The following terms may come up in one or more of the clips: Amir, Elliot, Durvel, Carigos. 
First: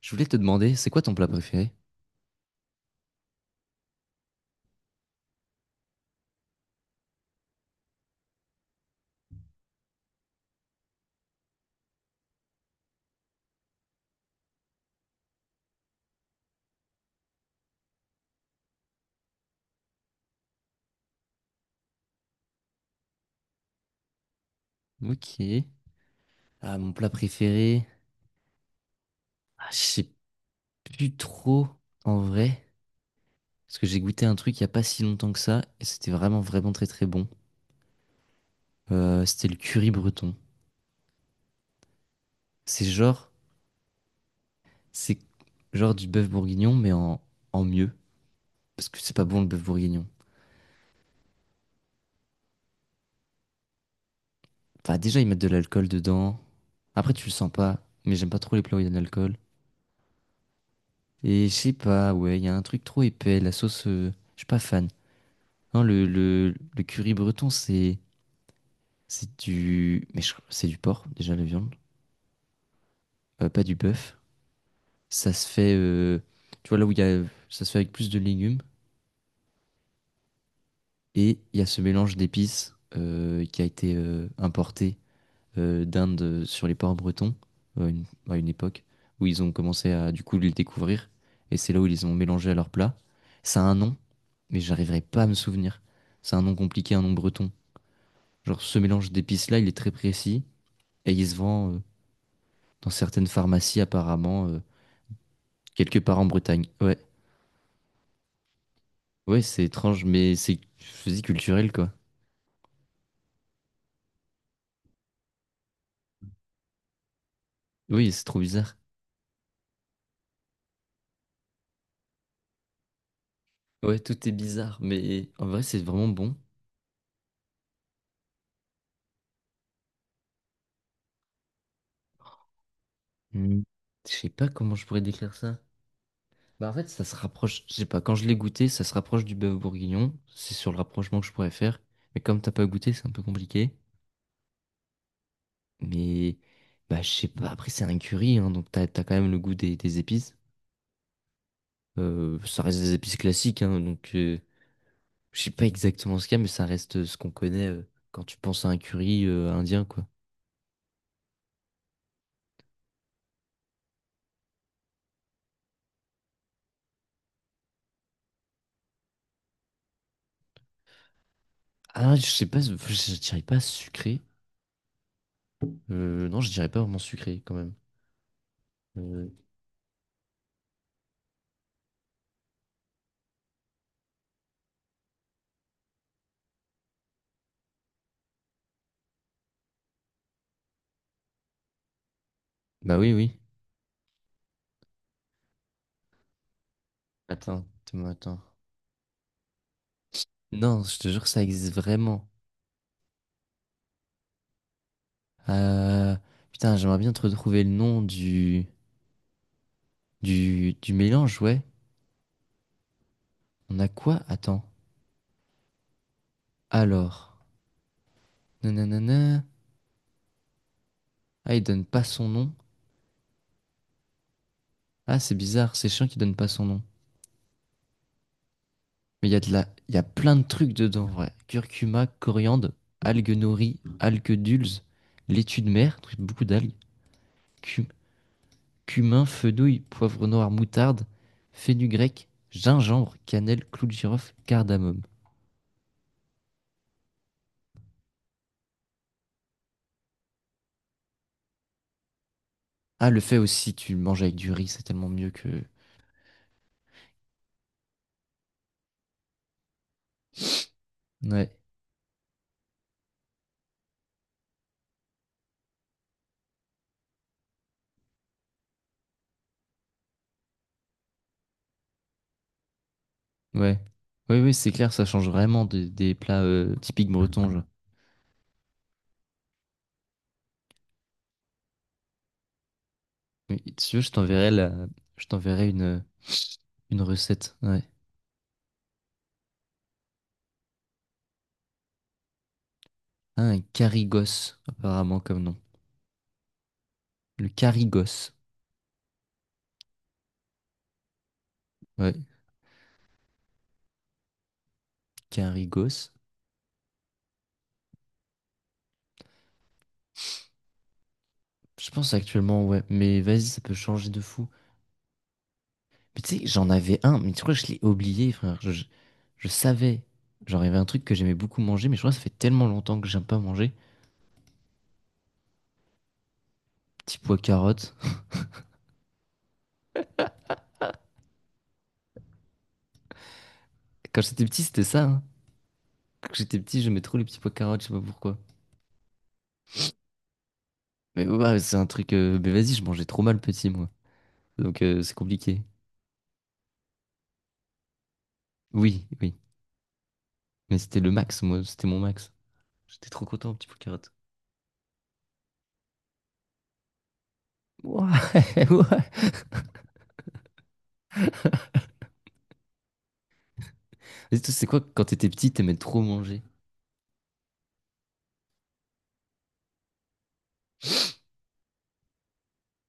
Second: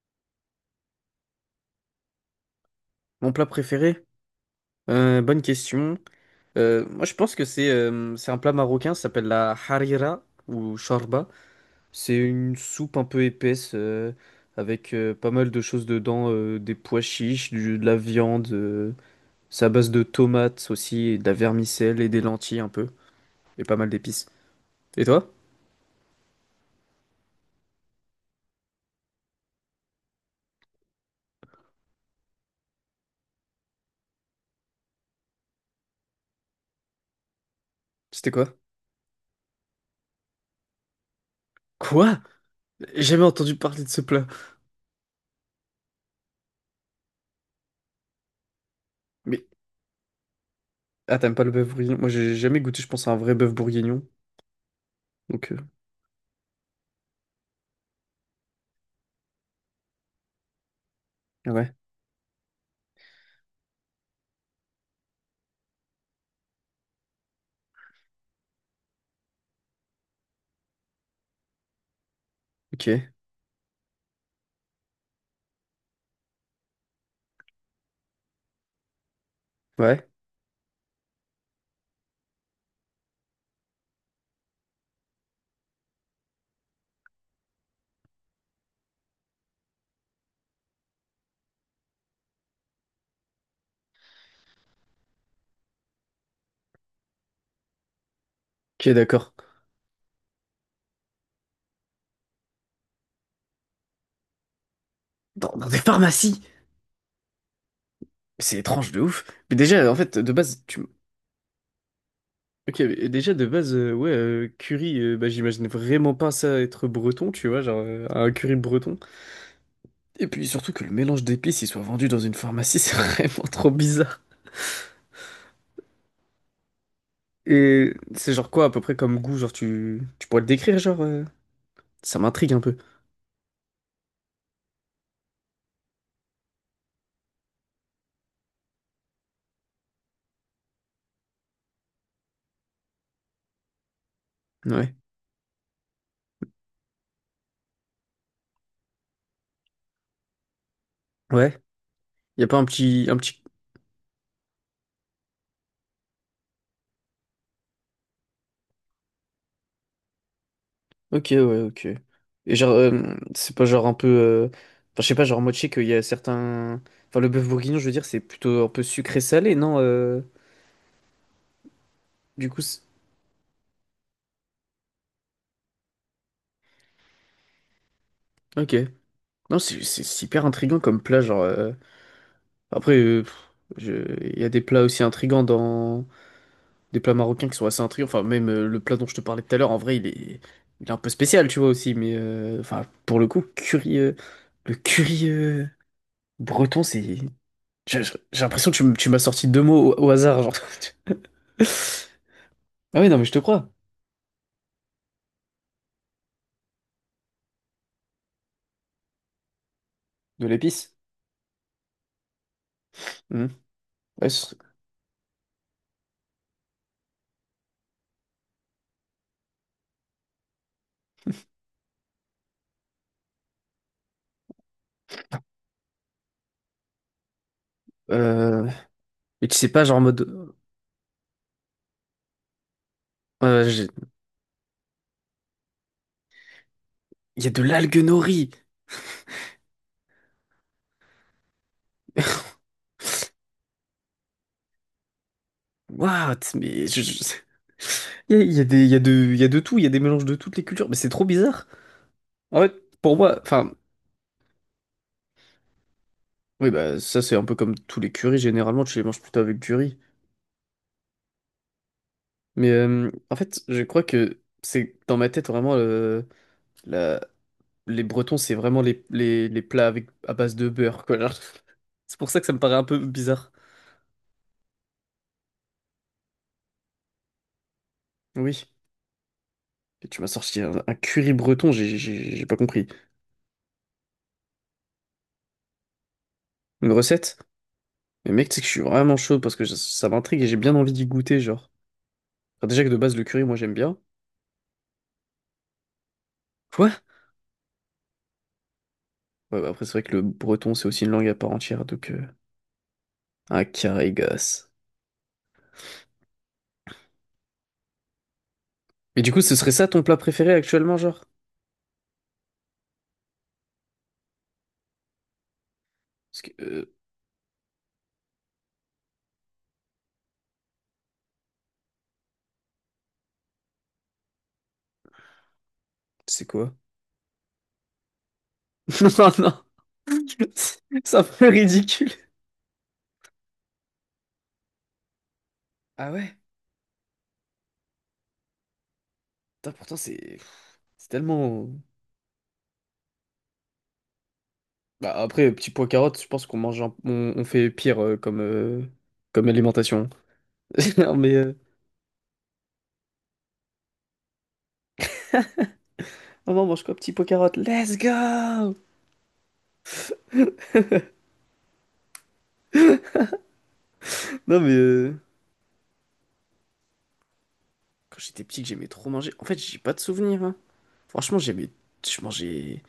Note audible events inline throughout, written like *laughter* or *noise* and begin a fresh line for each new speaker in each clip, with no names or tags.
Je voulais te demander, c'est quoi ton plat préféré?
Mon plat préféré? Bonne question. Moi, je pense que c'est un plat marocain, ça s'appelle la harira ou shorba. C'est une soupe un peu épaisse, avec pas mal de choses dedans, des pois chiches, de la viande. C'est à base de tomates aussi, et de la vermicelle et des lentilles un peu, et pas mal d'épices. Et toi?
Ok. Ah, mon plat préféré. Ah, je sais plus trop en vrai. Parce que j'ai goûté un truc il y a pas si longtemps que ça. Et c'était vraiment, vraiment très, très bon.
C'était quoi?
C'était le curry breton.
Quoi?
C'est
J'ai jamais
genre,
entendu parler de ce plat.
c'est genre du bœuf bourguignon, mais en, en mieux. Parce que c'est pas bon
Mais
le bœuf bourguignon.
ah, t'aimes pas le bœuf bourguignon? Moi, j'ai jamais goûté, je pense, à un vrai bœuf bourguignon.
Enfin, déjà, ils mettent de
Donc,
l'alcool dedans. Après, tu le sens pas. Mais j'aime pas trop les plats où il y a de l'alcool. Et je sais
ouais.
pas, ouais, il y a un truc trop épais. La sauce, je suis pas fan. Non, le curry breton, c'est. C'est du. C'est du porc, déjà, la viande.
Ok.
Pas du bœuf. Ça se fait. Tu vois, là où il y a. Ça se fait avec plus de légumes.
Ouais.
Et il y a ce mélange d'épices qui a été importé d'Inde sur les ports bretons euh, une- à une époque où ils ont commencé à, du coup, les découvrir. Et c'est là où ils les ont mélangés à leur plat. Ça a un nom, mais j'arriverai pas à me souvenir. C'est un nom compliqué, un nom breton. Genre, ce
Ok,
mélange
d'accord.
d'épices-là, il est très précis. Et il se vend dans certaines pharmacies, apparemment.
Dans des
Quelque part en
pharmacies.
Bretagne. Ouais.
C'est étrange de ouf.
Ouais,
Mais
c'est
déjà, en
étrange,
fait, de
mais c'est
base, tu.
je dis culturel, quoi.
Ok, mais déjà, de base, ouais, curry, bah, j'imagine vraiment pas ça être breton, tu vois, genre
Oui, c'est
un
trop
curry
bizarre.
breton. Et puis surtout que le mélange d'épices, il soit vendu dans une pharmacie, *laughs* c'est vraiment trop
Ouais,
bizarre.
tout est bizarre, mais en vrai, c'est vraiment bon.
Et c'est genre quoi à peu près comme goût, genre tu pourrais le décrire, genre ça m'intrigue un peu.
Hmm. Je sais pas comment je pourrais décrire ça. Bah, en fait, ça se rapproche, je sais pas, quand je l'ai goûté, ça se rapproche du bœuf bourguignon. C'est sur le rapprochement que je pourrais faire. Mais comme t'as pas goûté, c'est un peu compliqué.
Ouais.
Mais, bah, je sais pas, après, c'est un curry, hein, donc t'as, t'as quand même le goût des épices.
Ouais.
Euh,
Y a pas
ça
un
reste des
petit,
épices
un petit
classiques, hein, donc. Je sais pas exactement ce qu'il y a, mais ça reste ce qu'on connaît quand tu penses à un curry indien, quoi.
Ok, ouais, ok. Et genre, c'est pas genre un peu. Enfin, je sais pas, genre, moi, je sais qu'il y a certains. Enfin, le bœuf bourguignon, je veux dire, c'est plutôt un peu sucré-salé, non?
Ah, je sais
Du
pas,
coup,
je je dirais pas sucré. Non, je dirais pas vraiment sucré quand même.
ok.
Euh,
Non, c'est hyper intriguant comme plat, genre. Après, pff, je- il y a des plats aussi intrigants dans. Des plats marocains qui sont assez intrigants. Enfin, même le plat dont je te parlais tout à l'heure, en vrai, il est un peu spécial, tu vois, aussi. Mais, enfin,
bah oui,
pour le
oui.
coup, curry. Le curry breton, c'est.
Attends,
J'ai
attends, attends.
j'ai l'impression que tu m'as sorti deux mots au hasard, genre.
Non, je te jure que ça existe
*laughs*
vraiment.
Ah oui, non, mais je te crois.
Euh, putain, j'aimerais bien te retrouver le nom du,
De
du
l'épice.
mélange, ouais.
Mhm.
On a quoi?
Ouais,
Attends. Alors. Nanana. Ah, il donne pas son nom. Ah, c'est bizarre, c'est chiant qu'il donne pas son nom.
euh,
Mais il y a
mais
de
tu
la...
sais pas,
il y
genre en
a plein de
mode.
trucs dedans, en vrai. Curcuma, coriandre, algues
euh,
nori,
j'ai-
algues dulses, laitue de mer, beaucoup d'algues,
Il y a de
cu-
l'algue nori.
cumin, fenouil, poivre noir, moutarde, grec,
*laughs*
gingembre, cannelle, clou de girofle, cardamome.
What? Mais *laughs* il y a, de, il y a de tout, il y a des mélanges de toutes les cultures, mais c'est trop bizarre. En fait,
Ah,
pour
le fait
moi, enfin,
aussi, tu le manges avec du riz, c'est tellement mieux que...
oui, bah, ça c'est un peu comme tous les currys, généralement tu les manges plutôt avec du riz.
Ouais,
Mais en fait, je crois que c'est dans ma tête vraiment la, les Bretons, c'est vraiment les plats avec, à base de beurre, quoi. Genre. *laughs* C'est pour ça que ça me paraît un peu bizarre.
ouais. Oui, oui, c'est clair, ça change vraiment des plats typiques bretons, genre.
Oui. Et tu m'as sorti un curry breton, j'ai pas compris.
Mais si tu veux, je t'enverrai la... je t'enverrai
Une
une
recette?
recette. Ouais.
Mais mec, tu sais que je suis vraiment chaud parce que ça m'intrigue et j'ai bien envie d'y goûter, genre. Enfin, déjà que de base, le
Ah,
curry, moi,
un
j'aime bien.
carigos, apparemment, comme nom.
Quoi?
Le Carigos.
Ouais, bah après, c'est vrai que le breton, c'est aussi une langue à part entière, donc...
Ouais,
euh, un carré gosse.
Carigos.
Mais du coup, ce serait ça ton plat préféré actuellement, genre?
Je pense actuellement, ouais. Mais vas-y, ça peut changer de fou. Mais tu
Parce
sais,
que...
j'en
euh,
avais un, mais tu crois que je l'ai oublié, frère. Je savais. Genre, il y avait un truc que j'aimais beaucoup manger, mais je crois que ça fait tellement longtemps que j'aime pas manger.
c'est quoi?
Petit pois carottes. *laughs*
*laughs* Non, non! *laughs* C'est un peu ridicule.
Quand j'étais petit, c'était ça, hein.
Ah
Quand
ouais?
j'étais petit, j'aimais trop les petits pois carottes, je sais pas pourquoi.
Putain, pourtant, c'est
Mais ouais, ouais,
tellement.
c'est un truc. Mais vas-y, je mangeais trop mal petit, moi. Donc,
Bah,
c'est
après,
compliqué.
petit pois carotte, je pense qu'on mange, on fait pire comme,
Oui, oui.
comme alimentation.
Mais
*laughs*
c'était le
Non mais,
max, moi. C'était mon max. J'étais trop content, petit pois carottes.
maman, mange quoi, petit pois carotte? Let's
Ouais, *laughs*
go!
ouais. Et toi,
Non
c'est
mais,
quoi quand t'étais petit, t'aimais trop manger?
quand j'étais petit, que j'aimais trop manger. En fait, j'ai pas de souvenirs. Hein. Franchement, j'aimais, je mangeais.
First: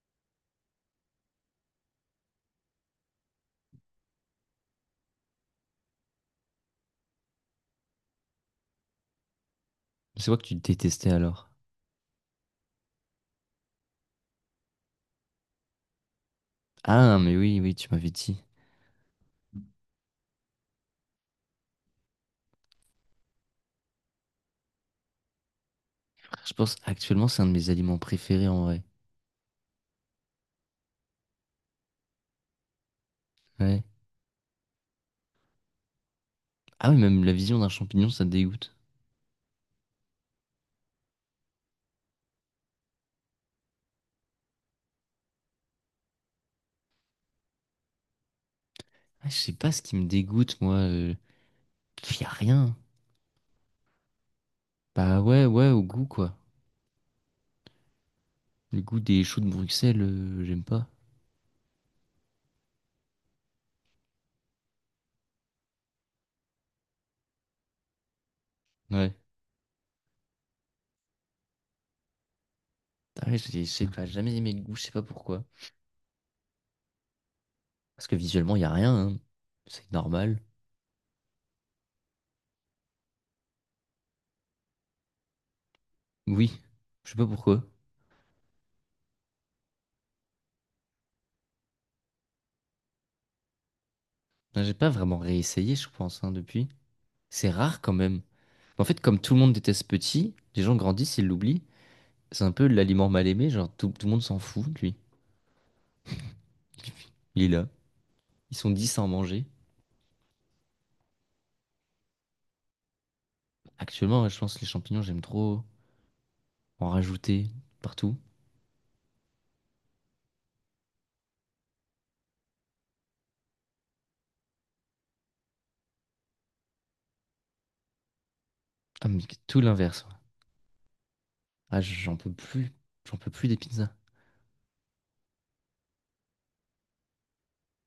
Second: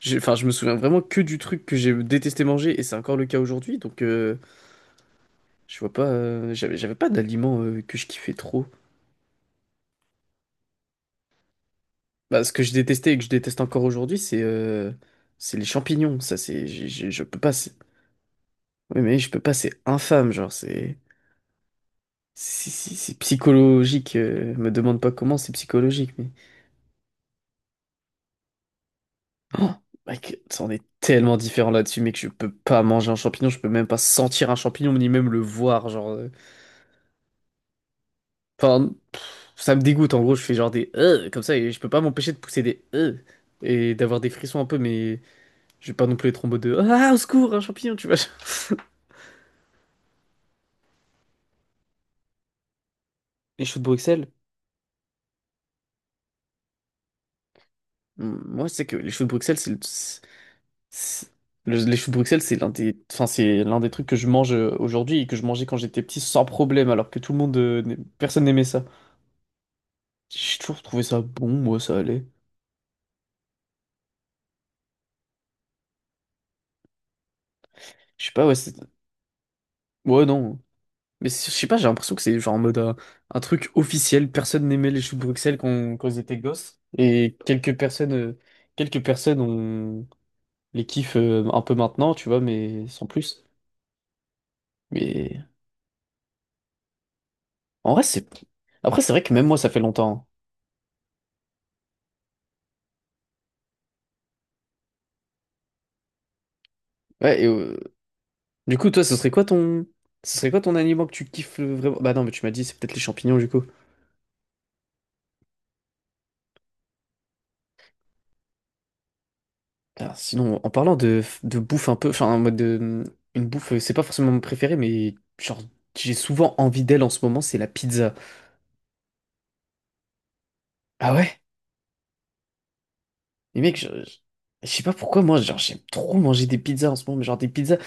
Enfin, je me souviens vraiment que du truc que j'ai détesté manger, et c'est encore le cas aujourd'hui. Donc, je vois pas. J'avais pas d'aliments que je kiffais trop.
C'est quoi que tu détestais alors?
Bah, ce que je détestais et que je déteste encore aujourd'hui, c'est les champignons. Ça, c'est,
Ah,
je
mais
peux pas.
oui, oui, tu m'avais dit.
Oui, mais oui, je peux pas, c'est infâme, genre, c'est. C'est psychologique. Me demande pas comment, c'est psychologique, mais.
Je pense actuellement c'est un de mes aliments préférés en vrai.
Oh, mec, ça, on est tellement différent là-dessus, mec, je peux pas manger un champignon, je peux
Ouais.
même pas sentir un champignon, ni même le voir, genre.
Ah oui, même la vision d'un champignon, ça me dégoûte.
Enfin, ça me dégoûte, en gros, je fais genre des. Comme ça, et je peux pas m'empêcher de pousser des. Et d'avoir des frissons un peu, mais. Je vais pas non plus être en mode de. Ah, au secours, un champignon, tu vois.
Ah, je sais pas ce qui me dégoûte, moi. Y a rien.
*laughs* Les choux de Bruxelles?
Bah ouais, ouais, au goût quoi.
Moi, je
Le
sais que
goût
les
des
choux de
choux de
Bruxelles, c'est le...
Bruxelles, j'aime pas.
C'est- les choux de Bruxelles, c'est l'un des, enfin, c'est l'un des trucs que je mange aujourd'hui et que je mangeais quand j'étais petit sans problème, alors que tout le monde, personne n'aimait ça.
Ouais.
J'ai toujours trouvé ça bon, moi, ça allait.
Ah ouais, je sais pas, jamais aimé le goût, je sais pas pourquoi. Parce que
Je sais pas, ouais,
visuellement, y a rien. Hein. C'est
ouais,
normal.
non. Mais je sais pas, j'ai l'impression que c'est genre en mode un truc officiel. Personne n'aimait les choux de Bruxelles quand ils étaient
Oui,
gosses.
je sais pas
Et
pourquoi.
quelques personnes ont les kiffent un peu maintenant, tu vois, mais sans plus.
Non, j'ai pas vraiment
Mais
réessayé, je pense, hein, depuis. C'est rare quand
en vrai,
même.
c'est.
En fait,
Après, c'est
comme
vrai
tout
que
le
même
monde
moi, ça fait
déteste
longtemps.
Petit, les gens grandissent, ils l'oublient. C'est un peu l'aliment mal aimé, genre tout, tout le monde s'en fout de lui.
Hein. Ouais,
Il est là.
et,
Ils sont
du coup,
10 à
toi,
en
ce serait
manger.
quoi ton. Ce serait quoi ton aliment que tu kiffes vraiment? Bah non, mais tu m'as dit, c'est peut-être les champignons, du coup.
Actuellement, ouais, je pense que les champignons, j'aime trop en rajouter partout.
Alors, sinon, en parlant de bouffe un peu, enfin, en mode de. Une bouffe, c'est pas forcément mon préféré, mais genre, j'ai souvent envie d'elle en ce moment, c'est la pizza.
Ah, mais tout l'inverse. Ouais.
Ah ouais?
Ah, j'en peux plus. J'en peux plus des
Mais mec,
pizzas.
je sais pas pourquoi, moi, genre, j'aime trop manger des pizzas en ce moment, mais genre des pizzas,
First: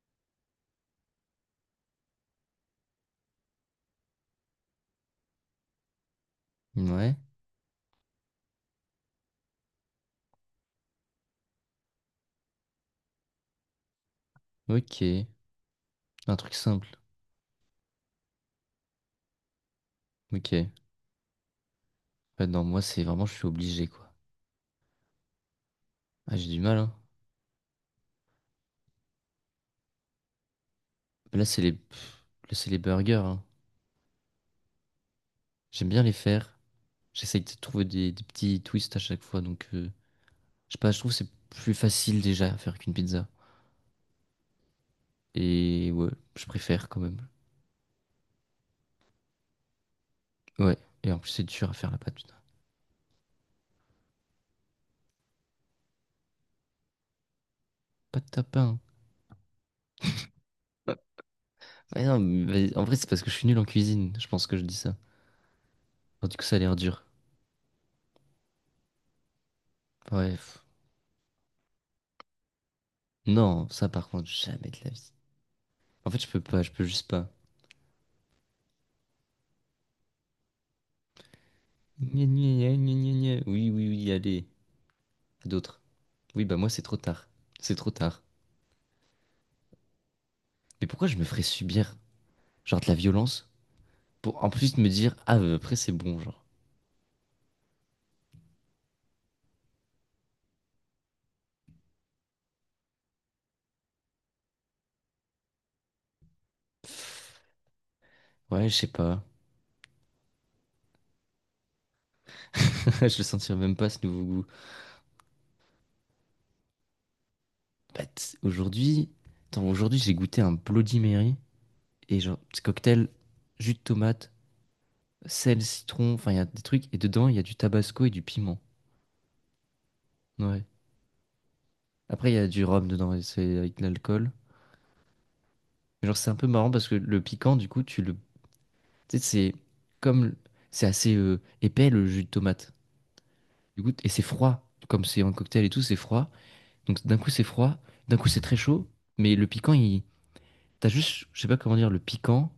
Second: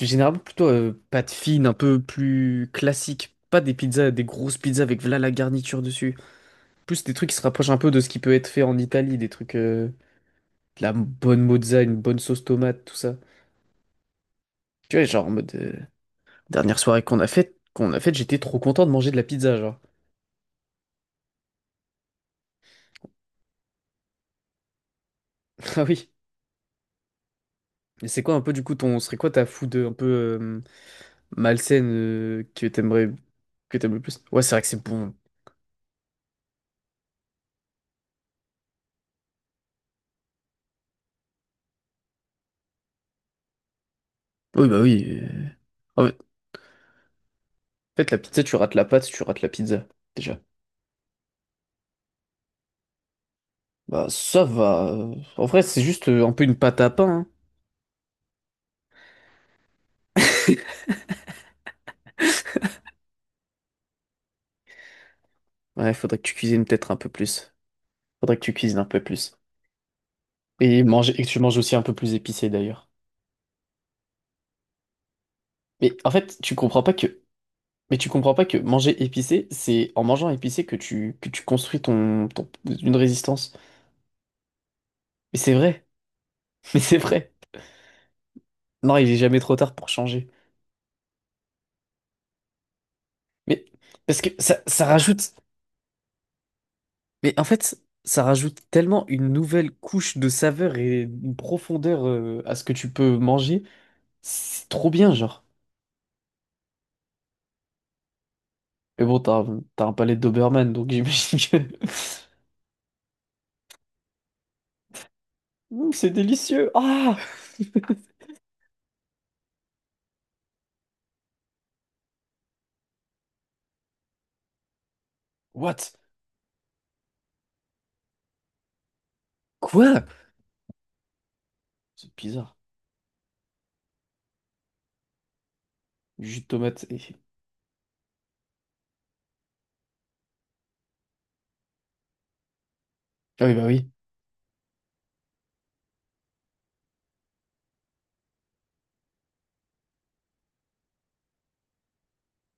généralement plutôt pâte fine, un peu plus classique. Pas des pizzas, des grosses pizzas avec voilà la garniture dessus. Plus des
Ouais.
trucs qui se rapprochent un peu de ce qui peut être fait en Italie, des trucs, de la bonne mozza, une bonne sauce tomate, tout ça. Tu vois, genre
Ok.
en mode
Un truc
dernière
simple.
soirée qu'on a faite, j'étais trop content de manger de la pizza, genre.
Ok. Ouais, non, moi, c'est vraiment, je suis obligé, quoi.
*laughs* Ah oui.
Ah, j'ai du mal, hein.
Et c'est quoi un peu du coup serait quoi ta food un peu
Là, c'est les,
malsaine
pff, là,
que
c'est les
t'aimerais,
burgers, hein.
que t'aimes le plus? Ouais, c'est vrai que c'est bon.
J'aime bien les faire. J'essaye de trouver des petits twists à chaque fois, donc. Je sais pas, je trouve que c'est plus facile déjà à faire qu'une pizza.
Oui, bah oui.
Et
En
ouais,
fait,
je préfère quand même.
en fait, la pizza, tu rates la pâte, tu rates la pizza, déjà.
Ouais, et en plus c'est dur à faire la pâte, putain.
Bah ça va. En vrai, c'est juste un peu une pâte à pain.
Pâte tapin.
Hein.
Hein. Ouais, non, mais en vrai c'est parce que je suis nul en cuisine, je pense que je dis ça.
*laughs* Ouais, faudrait que
Alors,
tu
du coup ça a
cuisines
l'air
peut-être un
dur.
peu plus. Faudrait que tu cuisines un peu plus.
Ouais.
Et manger, et que tu manges aussi un peu plus épicé d'ailleurs.
Non, ça par contre, jamais de la vie.
Mais
En
en
fait je
fait,
peux pas, je peux juste pas.
tu comprends pas que manger épicé, c'est en mangeant épicé que tu construis
Gna,
ton,
gna, gna, gna,
une
gna, gna.
résistance.
Oui, oui, oui, allez.
Mais
À
c'est
d'autres.
vrai,
Oui, bah moi
*laughs* mais
c'est trop
c'est
tard.
vrai.
C'est trop tard.
Non, il est jamais trop tard pour changer.
Mais pourquoi je me ferais subir, genre de la violence,
Mais parce que
pour en
ça
plus
ça
me dire,
rajoute,
ah bah, après c'est bon, genre.
mais en fait, ça rajoute tellement une nouvelle couche de saveur et une profondeur à ce que tu peux manger. C'est trop bien, genre.
Ouais, je sais
Mais bon,
pas.
t'as un palais de Doberman, donc j'imagine que *laughs*
*laughs* Je le sentirais même pas ce nouveau goût.
Mm, c'est délicieux. Ah!
Bah,
*laughs*
aujourd'hui, attends, aujourd'hui j'ai goûté un Bloody Mary et genre petit cocktail jus de tomate, sel,
What?
citron, enfin il y a des trucs et dedans il y a du tabasco et du piment.
Quoi?
Ouais.
C'est
Après il y a
bizarre.
du rhum dedans et c'est avec de l'alcool. Mais genre c'est un
Jus de
peu marrant
tomate
parce que
et...
le piquant du coup tu le tu sais c'est comme c'est assez épais le jus de tomate.
Ah oui, bah
Du
oui.
coup et c'est froid comme c'est un cocktail et tout, c'est froid. Donc d'un coup c'est froid, d'un coup c'est très chaud, mais le piquant il t'as juste, je sais pas comment dire, le piquant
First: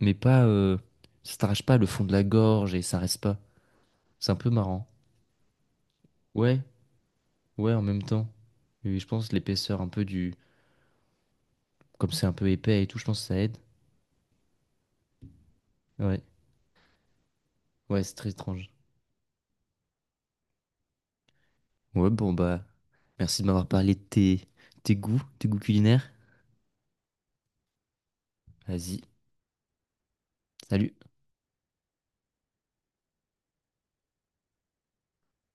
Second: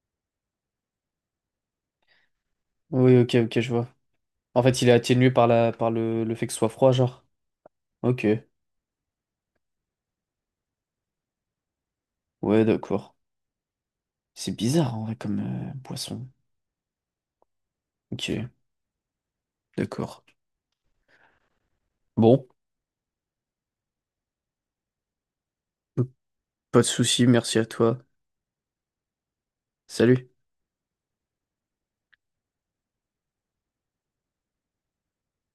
mais pas, ça t'arrache pas le fond de la gorge et ça
Oui,
reste
ok,
pas.
ok, je vois.
C'est un peu
En fait,
marrant.
il est atténué par par le fait que ce
Ouais,
soit froid, genre.
ouais, en même
Ok,
temps. Oui, je pense l'épaisseur un peu du, comme c'est un peu
ouais,
épais et tout, je
d'accord.
pense que ça aide.
C'est bizarre, en vrai, comme
Ouais,
boisson.
ouais, c'est très
Ok,
étrange.
d'accord.
Ouais, bon
Bon,
bah, merci de m'avoir parlé de tes, tes goûts culinaires.
pas de souci, merci à toi.
Vas-y,
Salut.
salut.